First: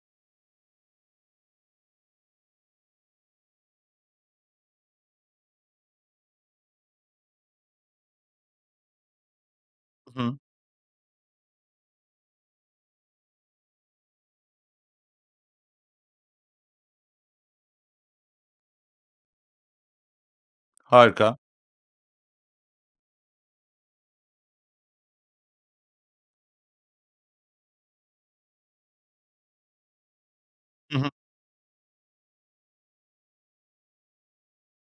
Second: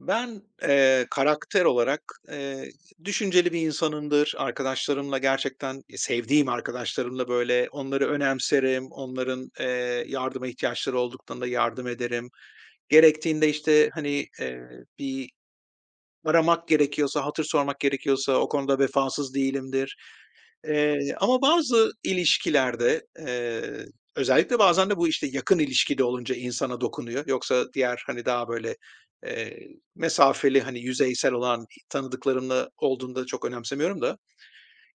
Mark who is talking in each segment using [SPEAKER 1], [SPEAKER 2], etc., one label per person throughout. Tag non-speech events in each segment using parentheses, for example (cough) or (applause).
[SPEAKER 1] Ben, karakter olarak, eee, düşünceli bir insanımdır. Arkadaşlarımla gerçekten sevdiğim arkadaşlarımla, böyle, onları önemserim. Onların,
[SPEAKER 2] Hı hı.
[SPEAKER 1] yardıma ihtiyaçları olduklarında yardım ederim. Gerektiğinde, işte, hani, bir Aramak gerekiyorsa, hatır sormak gerekiyorsa o konuda vefasız değilimdir. Eee,
[SPEAKER 2] Harika.
[SPEAKER 1] ama bazı ilişkilerde, özellikle bazen de bu, işte, yakın ilişkide olunca insana dokunuyor. Yoksa diğer, hani, daha böyle, eee, mesafeli, hani,
[SPEAKER 2] Hı hı.
[SPEAKER 1] yüzeysel olan tanıdıklarımla olduğunda çok önemsemiyorum da.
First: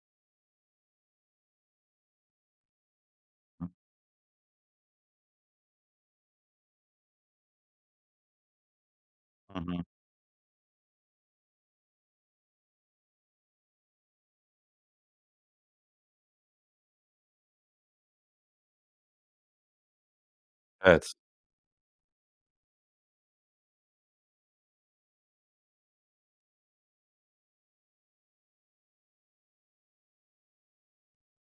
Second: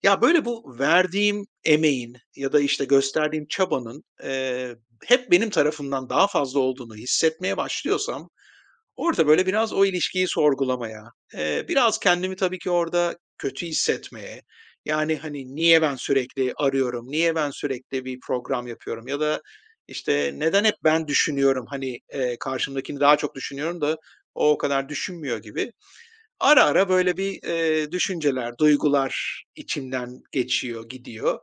[SPEAKER 1] Ya, böyle bu verdiğim emeğin ya da, işte, gösterdiğim çabanın, hep benim tarafımdan daha fazla olduğunu hissetmeye başlıyorsam orada böyle
[SPEAKER 2] Hı
[SPEAKER 1] biraz
[SPEAKER 2] hı.
[SPEAKER 1] o ilişkiyi sorgulamaya, biraz kendimi tabii ki orada kötü hissetmeye, yani, hani, niye ben sürekli arıyorum, niye ben sürekli bir program yapıyorum ya da, işte, neden hep ben
[SPEAKER 2] Evet,
[SPEAKER 1] düşünüyorum, hani, karşımdakini daha çok düşünüyorum da o o kadar düşünmüyor gibi. Ara ara böyle bir, düşünceler, duygular içimden geçiyor, gidiyor.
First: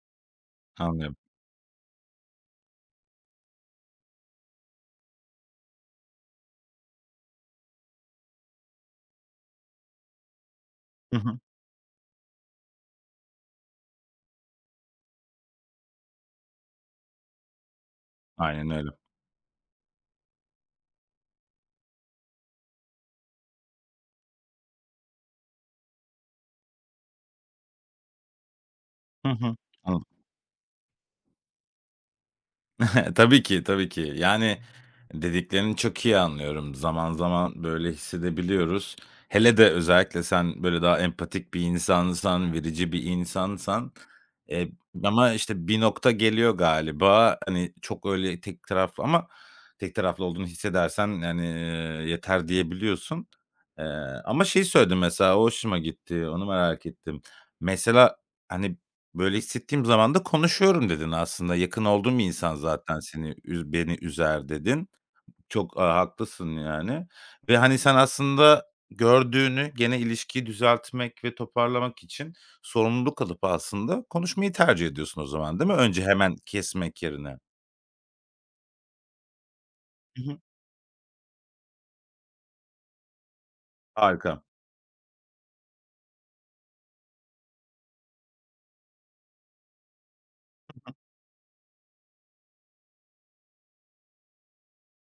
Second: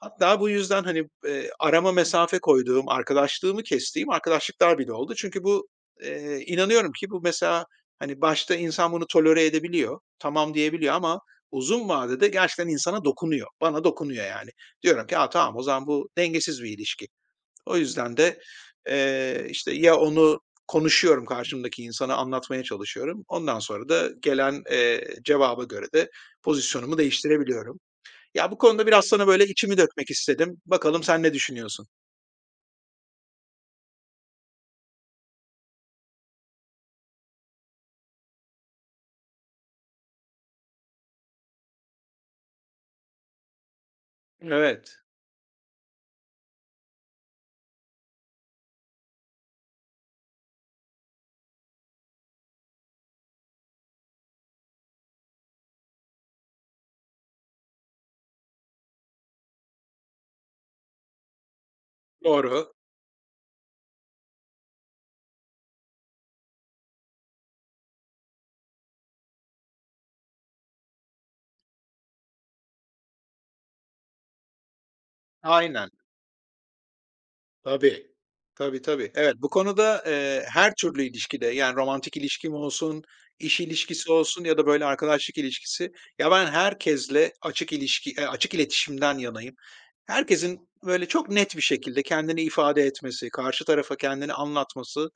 [SPEAKER 1] Hatta bu yüzden, hani,
[SPEAKER 2] anlıyorum.
[SPEAKER 1] arama mesafe koyduğum, arkadaşlığımı kestiğim arkadaşlıklar bile oldu. Çünkü bu, inanıyorum ki bu mesela, hani, başta insan bunu tolere edebiliyor, tamam diyebiliyor
[SPEAKER 2] Hı
[SPEAKER 1] ama
[SPEAKER 2] hı.
[SPEAKER 1] uzun vadede gerçekten insana dokunuyor. Bana dokunuyor yani. Diyorum ki, "A, tamam o zaman bu dengesiz bir ilişki." O yüzden de,
[SPEAKER 2] Aynen öyle.
[SPEAKER 1] işte, ya onu konuşuyorum karşımdaki insana anlatmaya çalışıyorum. Ondan sonra da gelen, cevaba göre de pozisyonumu değiştirebiliyorum. Ya, bu konuda biraz sana
[SPEAKER 2] Hı
[SPEAKER 1] böyle
[SPEAKER 2] hı.
[SPEAKER 1] içimi dökmek istedim. Bakalım sen ne düşünüyorsun?
[SPEAKER 2] (laughs) Tabii ki, tabii ki. Yani, dediklerini çok iyi anlıyorum. Zaman zaman böyle hissedebiliyoruz. Hele de özellikle sen böyle daha empatik bir insansan, verici bir insansan, eee,
[SPEAKER 1] Evet,
[SPEAKER 2] ama işte bir nokta geliyor galiba, hani, çok öyle tek taraflı ama tek taraflı olduğunu hissedersen, yani, yeter diyebiliyorsun. Eee, ama şey söyledin mesela, o hoşuma gitti, onu merak ettim. Mesela, hani, böyle hissettiğim zaman da konuşuyorum dedin aslında. Yakın olduğum bir insan
[SPEAKER 1] doğru.
[SPEAKER 2] zaten seni üz beni üzer dedin. Çok, aaa, haklısın yani ve hani sen aslında gördüğünü gene ilişkiyi düzeltmek ve toparlamak için sorumluluk alıp aslında konuşmayı tercih ediyorsun o zaman, değil mi?
[SPEAKER 1] Aynen.
[SPEAKER 2] Önce hemen kesmek yerine.
[SPEAKER 1] Tabii. Tabii, tabii. Evet, bu konuda,
[SPEAKER 2] Hı hı.
[SPEAKER 1] her türlü ilişkide, yani, romantik ilişkim olsun, iş ilişkisi
[SPEAKER 2] Harika.
[SPEAKER 1] olsun ya da böyle arkadaşlık ilişkisi. Ya, ben herkesle açık iletişimden yanayım. Herkesin böyle çok net bir şekilde kendini ifade etmesi, karşı tarafa kendini anlatması,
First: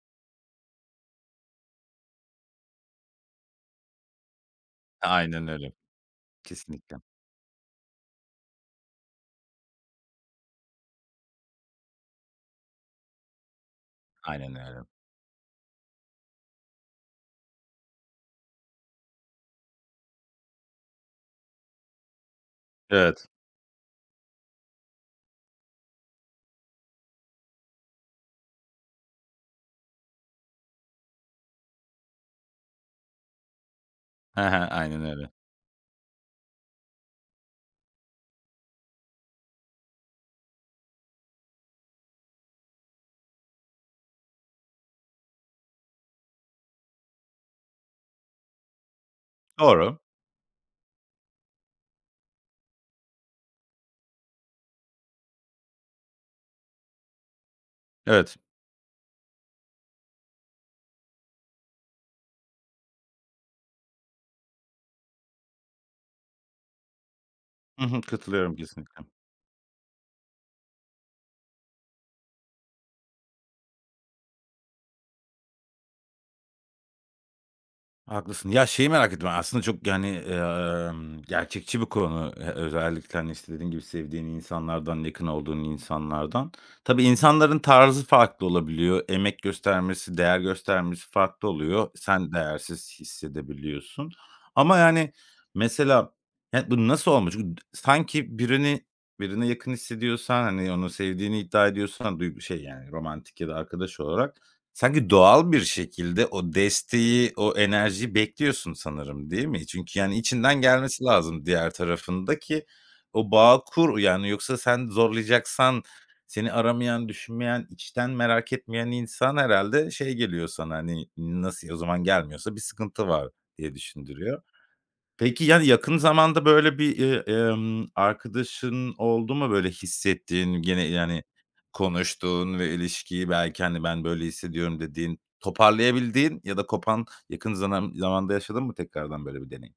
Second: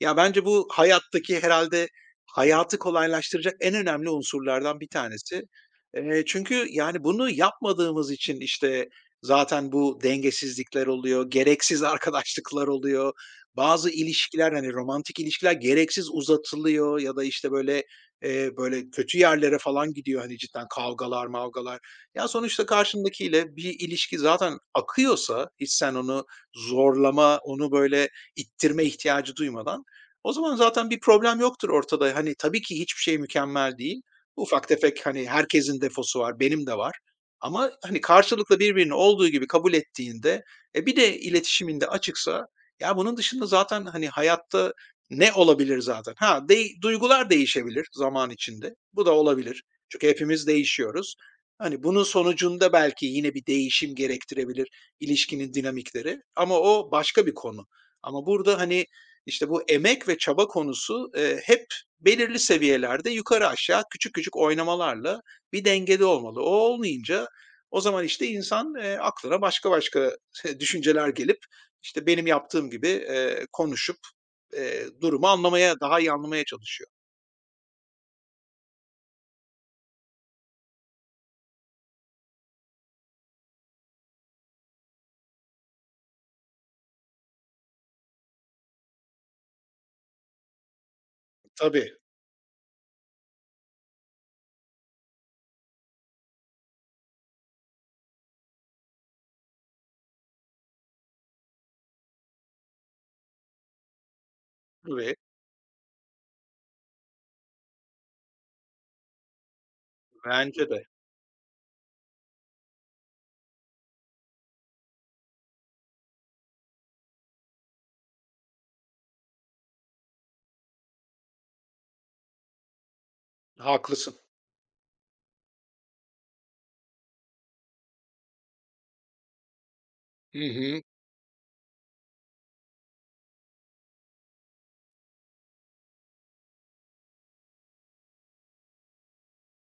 [SPEAKER 1] ya, bence bu hayattaki herhalde hayatı kolaylaştıracak en önemli unsurlardan bir tanesi.
[SPEAKER 2] Aynen öyle.
[SPEAKER 1] Çünkü,
[SPEAKER 2] Kesinlikle.
[SPEAKER 1] yani, bunu yapmadığımız için, işte, zaten bu dengesizlikler oluyor, gereksiz (laughs) arkadaşlıklar oluyor. Bazı ilişkiler,
[SPEAKER 2] Aynen
[SPEAKER 1] hani,
[SPEAKER 2] öyle.
[SPEAKER 1] romantik ilişkiler gereksiz uzatılıyor ya da, işte, böyle, böyle kötü yerlere falan gidiyor, hani, cidden kavgalar mavgalar. Ya, sonuçta
[SPEAKER 2] Evet.
[SPEAKER 1] karşındakiyle bir ilişki zaten akıyorsa, hiç sen onu zorlama, onu böyle ittirme ihtiyacı duymadan, o zaman zaten bir problem yoktur ortada. Hani, tabii ki hiçbir şey mükemmel değil. Ufak
[SPEAKER 2] (laughs) Aynen
[SPEAKER 1] tefek,
[SPEAKER 2] öyle.
[SPEAKER 1] hani, herkesin defosu var, benim de var. Ama, hani, karşılıklı birbirini olduğu gibi kabul ettiğinde, bir de iletişiminde açıksa, ya, bunun dışında zaten, hani, hayatta ne olabilir zaten? Ha, duygular değişebilir zaman içinde. Bu da olabilir.
[SPEAKER 2] Doğru.
[SPEAKER 1] Çünkü hepimiz değişiyoruz. Hani, bunun sonucunda belki yine bir değişim gerektirebilir ilişkinin dinamikleri ama o başka bir konu. Ama
[SPEAKER 2] Evet.
[SPEAKER 1] burada, hani, işte, bu emek ve çaba konusu, hep belirli seviyelerde yukarı aşağı küçük küçük oynamalarla bir dengede olmalı. O olmayınca o
[SPEAKER 2] Hı hı,
[SPEAKER 1] zaman, işte,
[SPEAKER 2] katılıyorum
[SPEAKER 1] insan,
[SPEAKER 2] kesinlikle.
[SPEAKER 1] aklına başka başka (laughs) düşünceler gelip, işte, benim yaptığım gibi, konuşup, durumu anlamaya, daha iyi anlamaya çalışıyor.
[SPEAKER 2] Haklısın. Ya, şeyi merak ettim aslında çok, yani, gerçekçi bir konu. Özellikle, hani, işte, dediğin gibi sevdiğin insanlardan, yakın olduğun insanlardan. Tabii insanların tarzı farklı olabiliyor. Emek göstermesi, değer göstermesi farklı oluyor.
[SPEAKER 1] Tabii,
[SPEAKER 2] Sen değersiz hissedebiliyorsun. Ama, yani, mesela, yani bu nasıl olmuş? Çünkü sanki birini birine yakın hissediyorsan, hani, onu sevdiğini iddia ediyorsan duygu şey, yani, romantik ya da arkadaş olarak, sanki
[SPEAKER 1] tabii.
[SPEAKER 2] doğal bir şekilde o desteği, o enerjiyi bekliyorsun sanırım, değil mi? Çünkü, yani, içinden
[SPEAKER 1] Bence de.
[SPEAKER 2] gelmesi lazım diğer tarafın ki o bağı kur, yani, yoksa sen zorlayacaksan seni aramayan, düşünmeyen, içten merak etmeyen insan herhalde şey geliyor sana, hani, nasıl, o zaman gelmiyorsa bir sıkıntı var diye
[SPEAKER 1] Haklısın.
[SPEAKER 2] düşündürüyor. Peki, yani, yakın zamanda böyle bir, arkadaşın oldu mu böyle
[SPEAKER 1] Hı
[SPEAKER 2] hissettiğin
[SPEAKER 1] hı.
[SPEAKER 2] gene, yani, konuştuğun ve ilişkiyi belki, hani, ben böyle hissediyorum dediğin, toparlayabildiğin ya da kopan yakın zanam zamanda yaşadın mı tekrardan böyle bir deneyim?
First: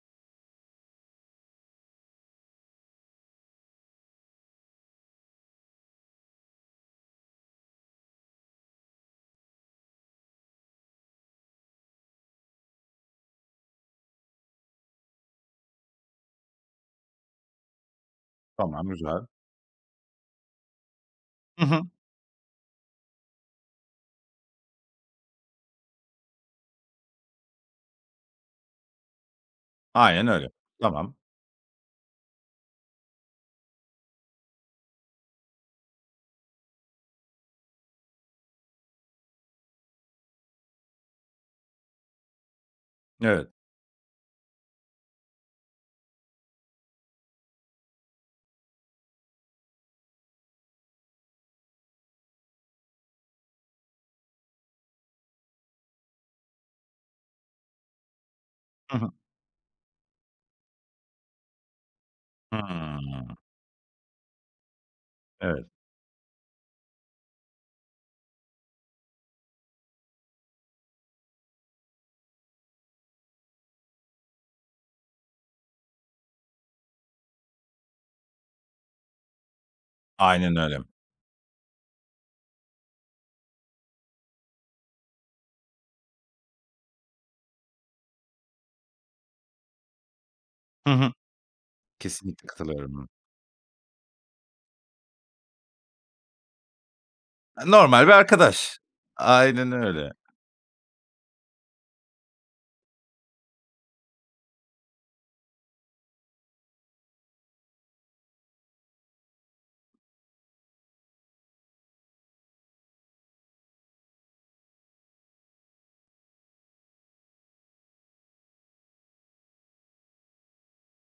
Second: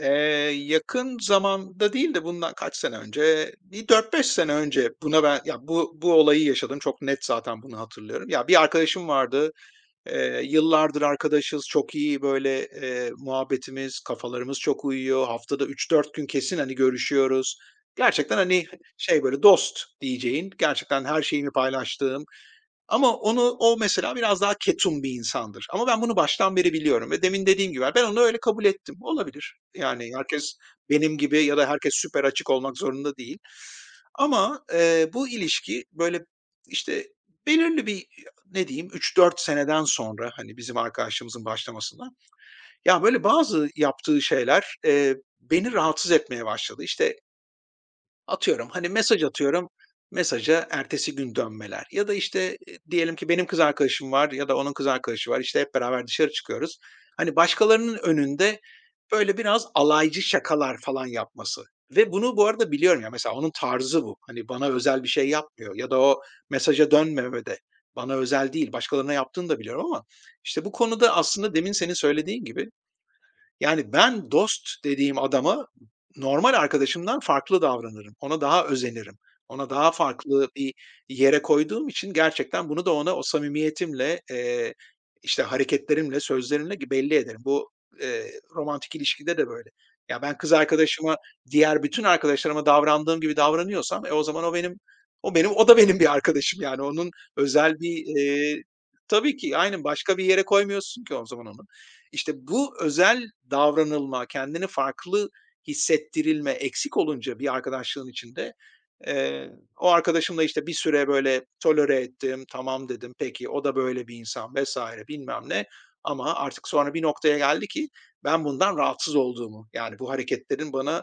[SPEAKER 1] Eee, yakın zamanda değil de bundan kaç sene önce, bir 4-5 sene önce buna ben ya, bu olayı yaşadım. Çok net zaten bunu hatırlıyorum. Ya, bir arkadaşım vardı. Yıllardır arkadaşız. Çok iyi böyle, muhabbetimiz, kafalarımız çok uyuyor. Haftada 3-4 gün kesin, hani, görüşüyoruz. Gerçekten, hani,
[SPEAKER 2] Tamam,
[SPEAKER 1] şey,
[SPEAKER 2] güzel.
[SPEAKER 1] böyle dost diyeceğin, gerçekten her şeyimi
[SPEAKER 2] Hı hı.
[SPEAKER 1] paylaştığım, ama o mesela biraz daha ketum bir insandır. Ama ben bunu baştan beri biliyorum ve demin dediğim gibi ben onu öyle kabul ettim. Olabilir. Yani
[SPEAKER 2] Aynen öyle.
[SPEAKER 1] herkes
[SPEAKER 2] Tamam.
[SPEAKER 1] benim gibi ya da herkes süper açık olmak zorunda değil. Ama, bu ilişki böyle, işte, belirli bir, ne diyeyim, 3-4 seneden sonra, hani, bizim arkadaşlığımızın başlamasından, ya, böyle
[SPEAKER 2] Evet.
[SPEAKER 1] bazı yaptığı şeyler, beni rahatsız etmeye başladı. İşte, atıyorum, hani, mesaj atıyorum, mesaja ertesi gün dönmeler ya da, işte, diyelim ki benim kız arkadaşım var ya da onun kız arkadaşı var, işte, hep beraber dışarı çıkıyoruz. Hani, başkalarının önünde,
[SPEAKER 2] Hı hı.
[SPEAKER 1] böyle, biraz alaycı şakalar falan yapması ve bunu bu arada biliyorum ya, mesela
[SPEAKER 2] Hımm.
[SPEAKER 1] onun tarzı bu. Hani, bana özel bir şey
[SPEAKER 2] Evet.
[SPEAKER 1] yapmıyor ya da o mesaja dönmemede bana özel değil, başkalarına yaptığını da biliyorum ama, işte, bu konuda aslında demin senin söylediğin gibi yani ben dost dediğim adama normal arkadaşımdan farklı davranırım. Ona daha özenirim. Ona daha farklı
[SPEAKER 2] Aynen
[SPEAKER 1] bir
[SPEAKER 2] öyle.
[SPEAKER 1] yere koyduğum için gerçekten bunu da ona o samimiyetimle, işte, hareketlerimle, sözlerimle belli ederim. Bu, romantik ilişkide de böyle. Ya, ben kız
[SPEAKER 2] Hı hı.
[SPEAKER 1] arkadaşıma diğer bütün
[SPEAKER 2] Kesinlikle
[SPEAKER 1] arkadaşlarıma
[SPEAKER 2] katılıyorum.
[SPEAKER 1] davrandığım gibi davranıyorsam, o zaman o da benim bir arkadaşım yani. Onun özel bir,
[SPEAKER 2] Normal bir
[SPEAKER 1] eee
[SPEAKER 2] arkadaş.
[SPEAKER 1] Tabii ki
[SPEAKER 2] Aynen
[SPEAKER 1] aynen
[SPEAKER 2] öyle.
[SPEAKER 1] başka bir yere koymuyorsun ki o zaman onu. İşte bu özel davranılma, kendini farklı hissettirilme eksik olunca bir arkadaşlığın içinde, eee, o arkadaşımla, işte, bir süre böyle tolere ettim, "Tamam." dedim, "Peki, o da böyle bir insan." vs. bilmem ne ama artık sonra bir noktaya geldi ki ben bundan rahatsız olduğumu, yani, bu hareketlerin bana,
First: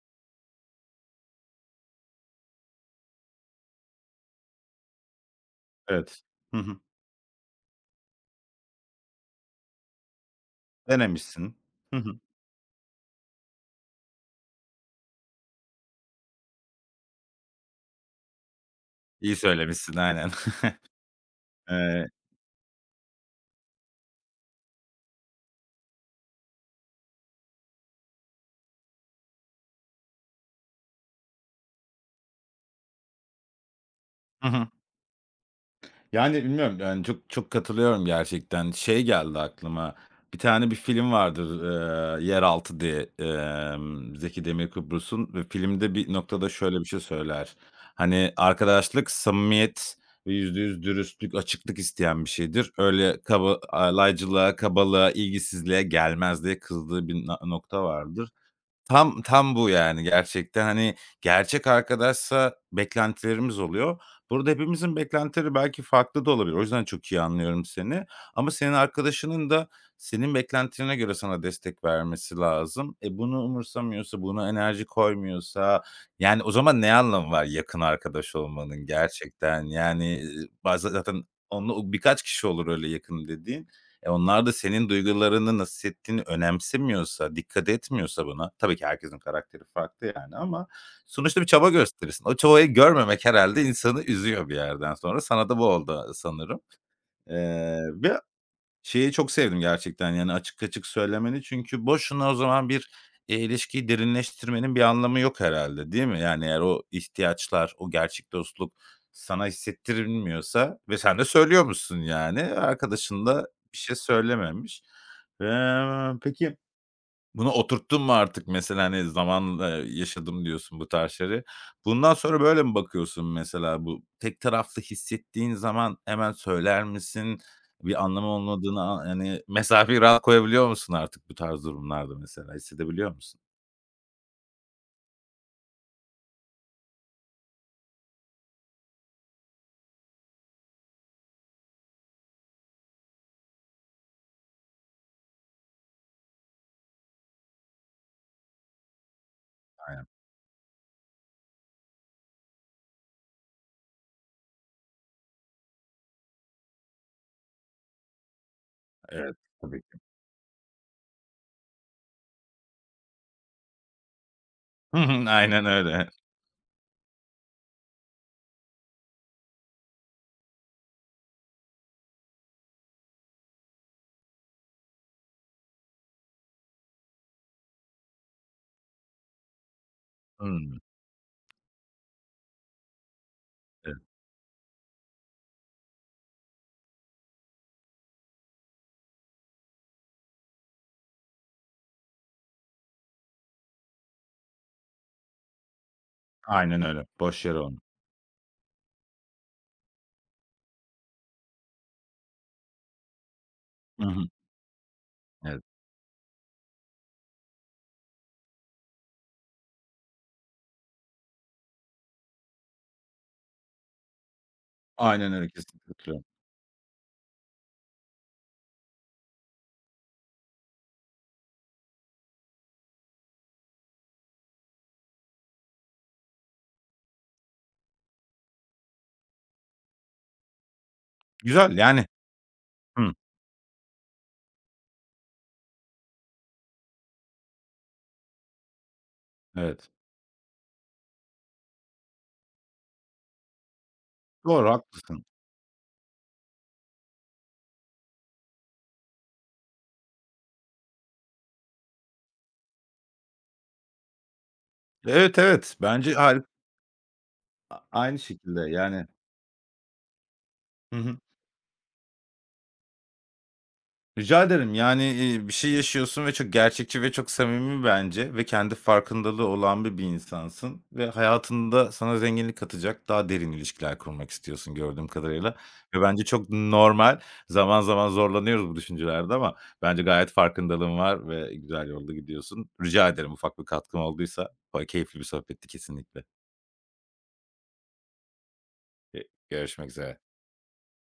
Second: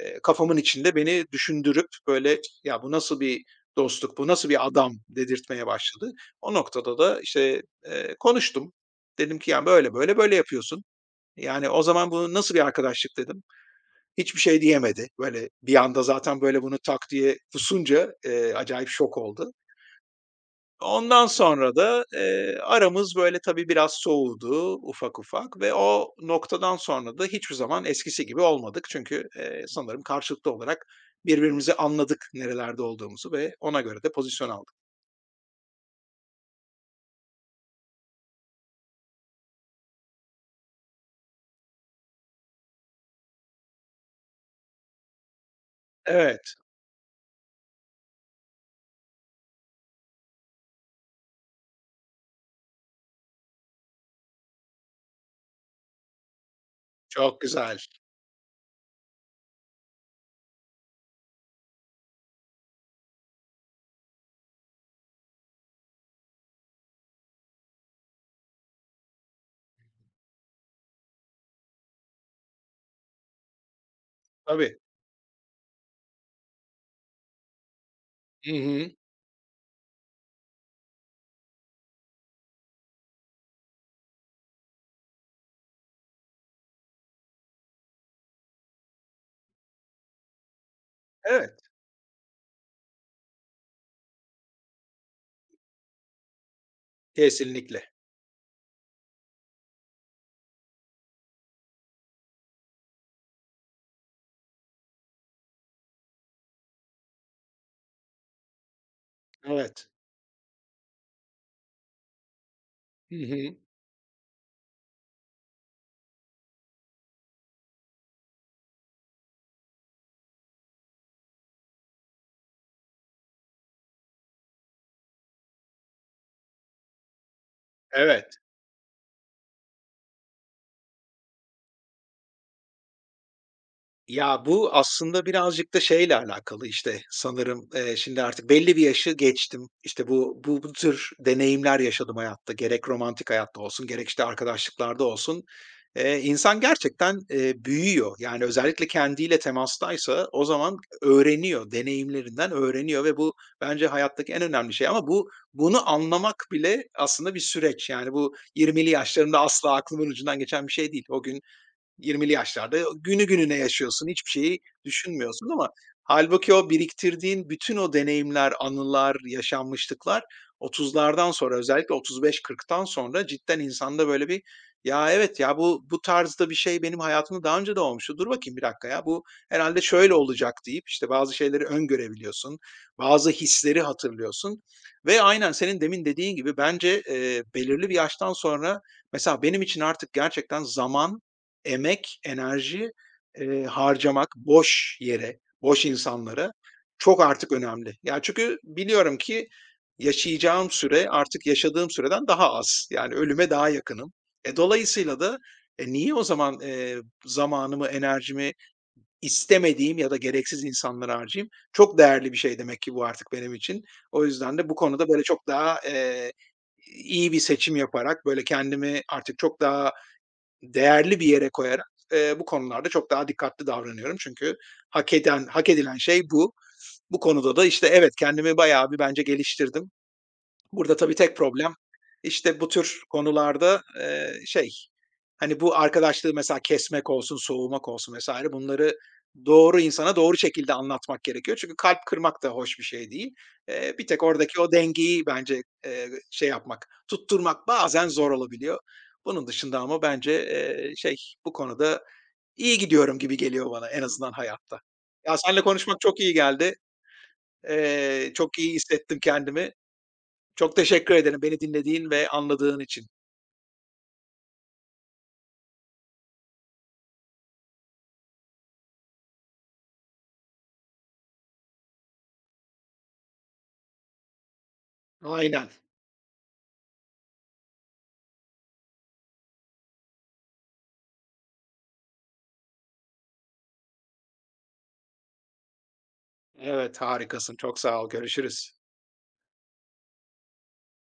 [SPEAKER 1] kafamın içinde beni düşündürüp böyle, "Ya, bu nasıl bir dostluk, bu nasıl bir adam?" dedirtmeye başladı.
[SPEAKER 2] Evet.
[SPEAKER 1] O
[SPEAKER 2] Hı hı.
[SPEAKER 1] noktada da, işte, konuştum. Dedim ki, yani böyle böyle böyle yapıyorsun.
[SPEAKER 2] Denemişsin.
[SPEAKER 1] Yani, o
[SPEAKER 2] Hı
[SPEAKER 1] zaman
[SPEAKER 2] hı.
[SPEAKER 1] bu nasıl bir arkadaşlık?" dedim. Hiçbir şey diyemedi. Böyle bir anda zaten böyle bunu tak diye pusunca, acayip şok
[SPEAKER 2] İyi
[SPEAKER 1] oldu.
[SPEAKER 2] söylemişsin, aynen.
[SPEAKER 1] Ondan sonra da,
[SPEAKER 2] Eee,
[SPEAKER 1] aramız böyle tabii biraz soğudu ufak ufak ve o noktadan sonra da hiçbir zaman eskisi gibi olmadık. Çünkü, sanırım karşılıklı olarak birbirimizi anladık nerelerde olduğumuzu ve ona göre de
[SPEAKER 2] hı
[SPEAKER 1] pozisyon
[SPEAKER 2] hı,
[SPEAKER 1] aldık.
[SPEAKER 2] yani, bilmiyorum, yani, çok katılıyorum gerçekten. Şey geldi aklıma, bir tane bir film vardır, "Yeraltı" diye, Zeki Demirkubuz'un ve filmde bir noktada
[SPEAKER 1] Evet,
[SPEAKER 2] şöyle bir şey söyler. Hani, arkadaşlık, samimiyet ve %100 dürüstlük, açıklık isteyen bir şeydir. Öyle kaba aaa, laycılığa, kabalığa, ilgisizliğe gelmez diye kızdığı bir na
[SPEAKER 1] çok güzel.
[SPEAKER 2] nokta vardır. Tam tam bu yani gerçekten, hani, gerçek arkadaşsa beklentilerimiz oluyor. Burada hepimizin beklentileri belki farklı da olabilir. O yüzden çok iyi anlıyorum seni ama senin arkadaşının da senin beklentilerine göre sana destek vermesi lazım. E, bunu umursamıyorsa, buna
[SPEAKER 1] Tabii.
[SPEAKER 2] enerji koymuyorsa, yani, o zaman ne anlamı var yakın arkadaş
[SPEAKER 1] Hı
[SPEAKER 2] olmanın
[SPEAKER 1] hı.
[SPEAKER 2] gerçekten? Yani, bazen zaten onunla birkaç kişi olur öyle yakın dediğin. E, onlar da senin duygularını nasıl hissettiğini önemsemiyorsa, dikkat etmiyorsa buna tabii ki herkesin karakteri farklı yani ama sonuçta bir
[SPEAKER 1] Evet,
[SPEAKER 2] çaba gösterirsin. O çabayı görmemek herhalde insanı üzüyor bir yerden sonra. Sana da bu oldu sanırım.
[SPEAKER 1] kesinlikle.
[SPEAKER 2] Ve Şeyi çok sevdim gerçekten, yani, açık açık söylemeni çünkü boşuna o zaman bir, ilişkiyi derinleştirmenin bir anlamı yok herhalde değil mi? Yani, eğer o ihtiyaçlar, o gerçek dostluk sana
[SPEAKER 1] Evet.
[SPEAKER 2] hissettirilmiyorsa ve sen de söylüyormuşsun yani,
[SPEAKER 1] Hı
[SPEAKER 2] arkadaşın da
[SPEAKER 1] hı.
[SPEAKER 2] bir şey söylememiş. Peki bunu oturttun mu artık mesela, hani, zamanla yaşadım diyorsun bu tarz şeyleri. Bundan sonra böyle mi bakıyorsun mesela? Bu tek taraflı hissettiğin zaman hemen söyler misin? Bir anlamı
[SPEAKER 1] Evet.
[SPEAKER 2] olmadığını a hani, mesafeyi rahat koyabiliyor musun artık bu tarz durumlarda mesela? Hissedebiliyor musun?
[SPEAKER 1] Ya, bu aslında birazcık da şeyle alakalı, işte, sanırım, şimdi artık belli bir yaşı geçtim. İşte, bu tür deneyimler yaşadım hayatta. Gerek romantik hayatta olsun, gerek, işte, arkadaşlıklarda olsun. İnsan gerçekten, büyüyor. Yani, özellikle kendiyle
[SPEAKER 2] Aynen.
[SPEAKER 1] temastaysa o zaman öğreniyor, deneyimlerinden öğreniyor ve bu bence hayattaki en önemli şey ama bu bunu anlamak bile aslında bir süreç. Yani, bu 20'li
[SPEAKER 2] Evet,
[SPEAKER 1] yaşlarımda asla
[SPEAKER 2] tabii ki.
[SPEAKER 1] aklımın ucundan geçen bir şey değil. O gün 20'li yaşlarda günü gününe yaşıyorsun, hiçbir şeyi
[SPEAKER 2] Hı hı,
[SPEAKER 1] düşünmüyorsun
[SPEAKER 2] aynen
[SPEAKER 1] ama
[SPEAKER 2] öyle.
[SPEAKER 1] halbuki o biriktirdiğin bütün o deneyimler, anılar, yaşanmışlıklar 30'lardan sonra özellikle 35-40'tan sonra cidden insanda böyle bir, "Ya, evet ya, bu tarzda bir şey benim hayatımda daha önce de olmuştu. Dur bakayım bir dakika ya, bu herhalde şöyle olacak."
[SPEAKER 2] Hımm.
[SPEAKER 1] deyip, işte, bazı şeyleri öngörebiliyorsun, bazı hisleri
[SPEAKER 2] Evet,
[SPEAKER 1] hatırlıyorsun ve aynen senin demin dediğin gibi bence, belirli bir yaştan sonra mesela benim için artık gerçekten zaman emek, enerji, harcamak boş yere, boş insanlara
[SPEAKER 2] aynen öyle.
[SPEAKER 1] çok
[SPEAKER 2] Boş
[SPEAKER 1] artık
[SPEAKER 2] yere olma.
[SPEAKER 1] önemli. Ya, çünkü biliyorum ki yaşayacağım süre artık yaşadığım süreden daha az. Yani ölüme daha
[SPEAKER 2] Hı
[SPEAKER 1] yakınım.
[SPEAKER 2] hı.
[SPEAKER 1] E, dolayısıyla da,
[SPEAKER 2] Evet.
[SPEAKER 1] e, niye o zaman, zamanımı, enerjimi istemediğim ya da gereksiz insanlara harcayayım? Çok değerli bir şey demek ki bu artık benim için. O yüzden de bu konuda böyle
[SPEAKER 2] Aynen
[SPEAKER 1] çok
[SPEAKER 2] öyle,
[SPEAKER 1] daha,
[SPEAKER 2] kesinlikle katılıyorum.
[SPEAKER 1] iyi bir seçim yaparak böyle kendimi artık çok daha değerli bir yere koyarak, bu konularda çok daha dikkatli davranıyorum. Çünkü hak eden hak edilen şey bu. Bu konuda da, işte, evet, kendimi bayağı bir bence geliştirdim. Burada tabii tek
[SPEAKER 2] Güzel,
[SPEAKER 1] problem,
[SPEAKER 2] yani,
[SPEAKER 1] işte, bu tür
[SPEAKER 2] hımm,
[SPEAKER 1] konularda, şey, hani, bu arkadaşlığı mesela kesmek olsun, soğumak olsun vs. bunları doğru
[SPEAKER 2] evet.
[SPEAKER 1] insana doğru şekilde anlatmak gerekiyor. Çünkü kalp kırmak da hoş bir şey değil. Bir tek oradaki
[SPEAKER 2] Doğru,
[SPEAKER 1] o
[SPEAKER 2] haklısın.
[SPEAKER 1] dengeyi bence, şey yapmak, tutturmak bazen zor olabiliyor. Bunun dışında ama bence, şey, bu konuda iyi gidiyorum gibi geliyor bana en azından hayatta. Ya,
[SPEAKER 2] Evet,
[SPEAKER 1] seninle
[SPEAKER 2] evet.
[SPEAKER 1] konuşmak
[SPEAKER 2] Bence
[SPEAKER 1] çok iyi
[SPEAKER 2] harika.
[SPEAKER 1] geldi.
[SPEAKER 2] A, aynı
[SPEAKER 1] Çok
[SPEAKER 2] şekilde
[SPEAKER 1] iyi
[SPEAKER 2] yani.
[SPEAKER 1] hissettim kendimi. Çok
[SPEAKER 2] Hı
[SPEAKER 1] teşekkür
[SPEAKER 2] hı.
[SPEAKER 1] ederim beni dinlediğin ve anladığın için.
[SPEAKER 2] Rica ederim. Yani, bir şey yaşıyorsun ve çok gerçekçi ve çok samimi bence ve kendi farkındalığı olan bir insansın ve hayatında sana zenginlik katacak daha derin ilişkiler kurmak istiyorsun gördüğüm kadarıyla
[SPEAKER 1] Aynen.
[SPEAKER 2] ve bence çok normal. Zaman zaman zorlanıyoruz bu düşüncelerde ama bence gayet farkındalığın var ve güzel yolda gidiyorsun. Rica ederim ufak bir katkım olduysa. Keyifli bir sohbetti kesinlikle.
[SPEAKER 1] Evet, harikasın. Çok sağ ol. Görüşürüz.
[SPEAKER 2] Eee, görüşmek üzere.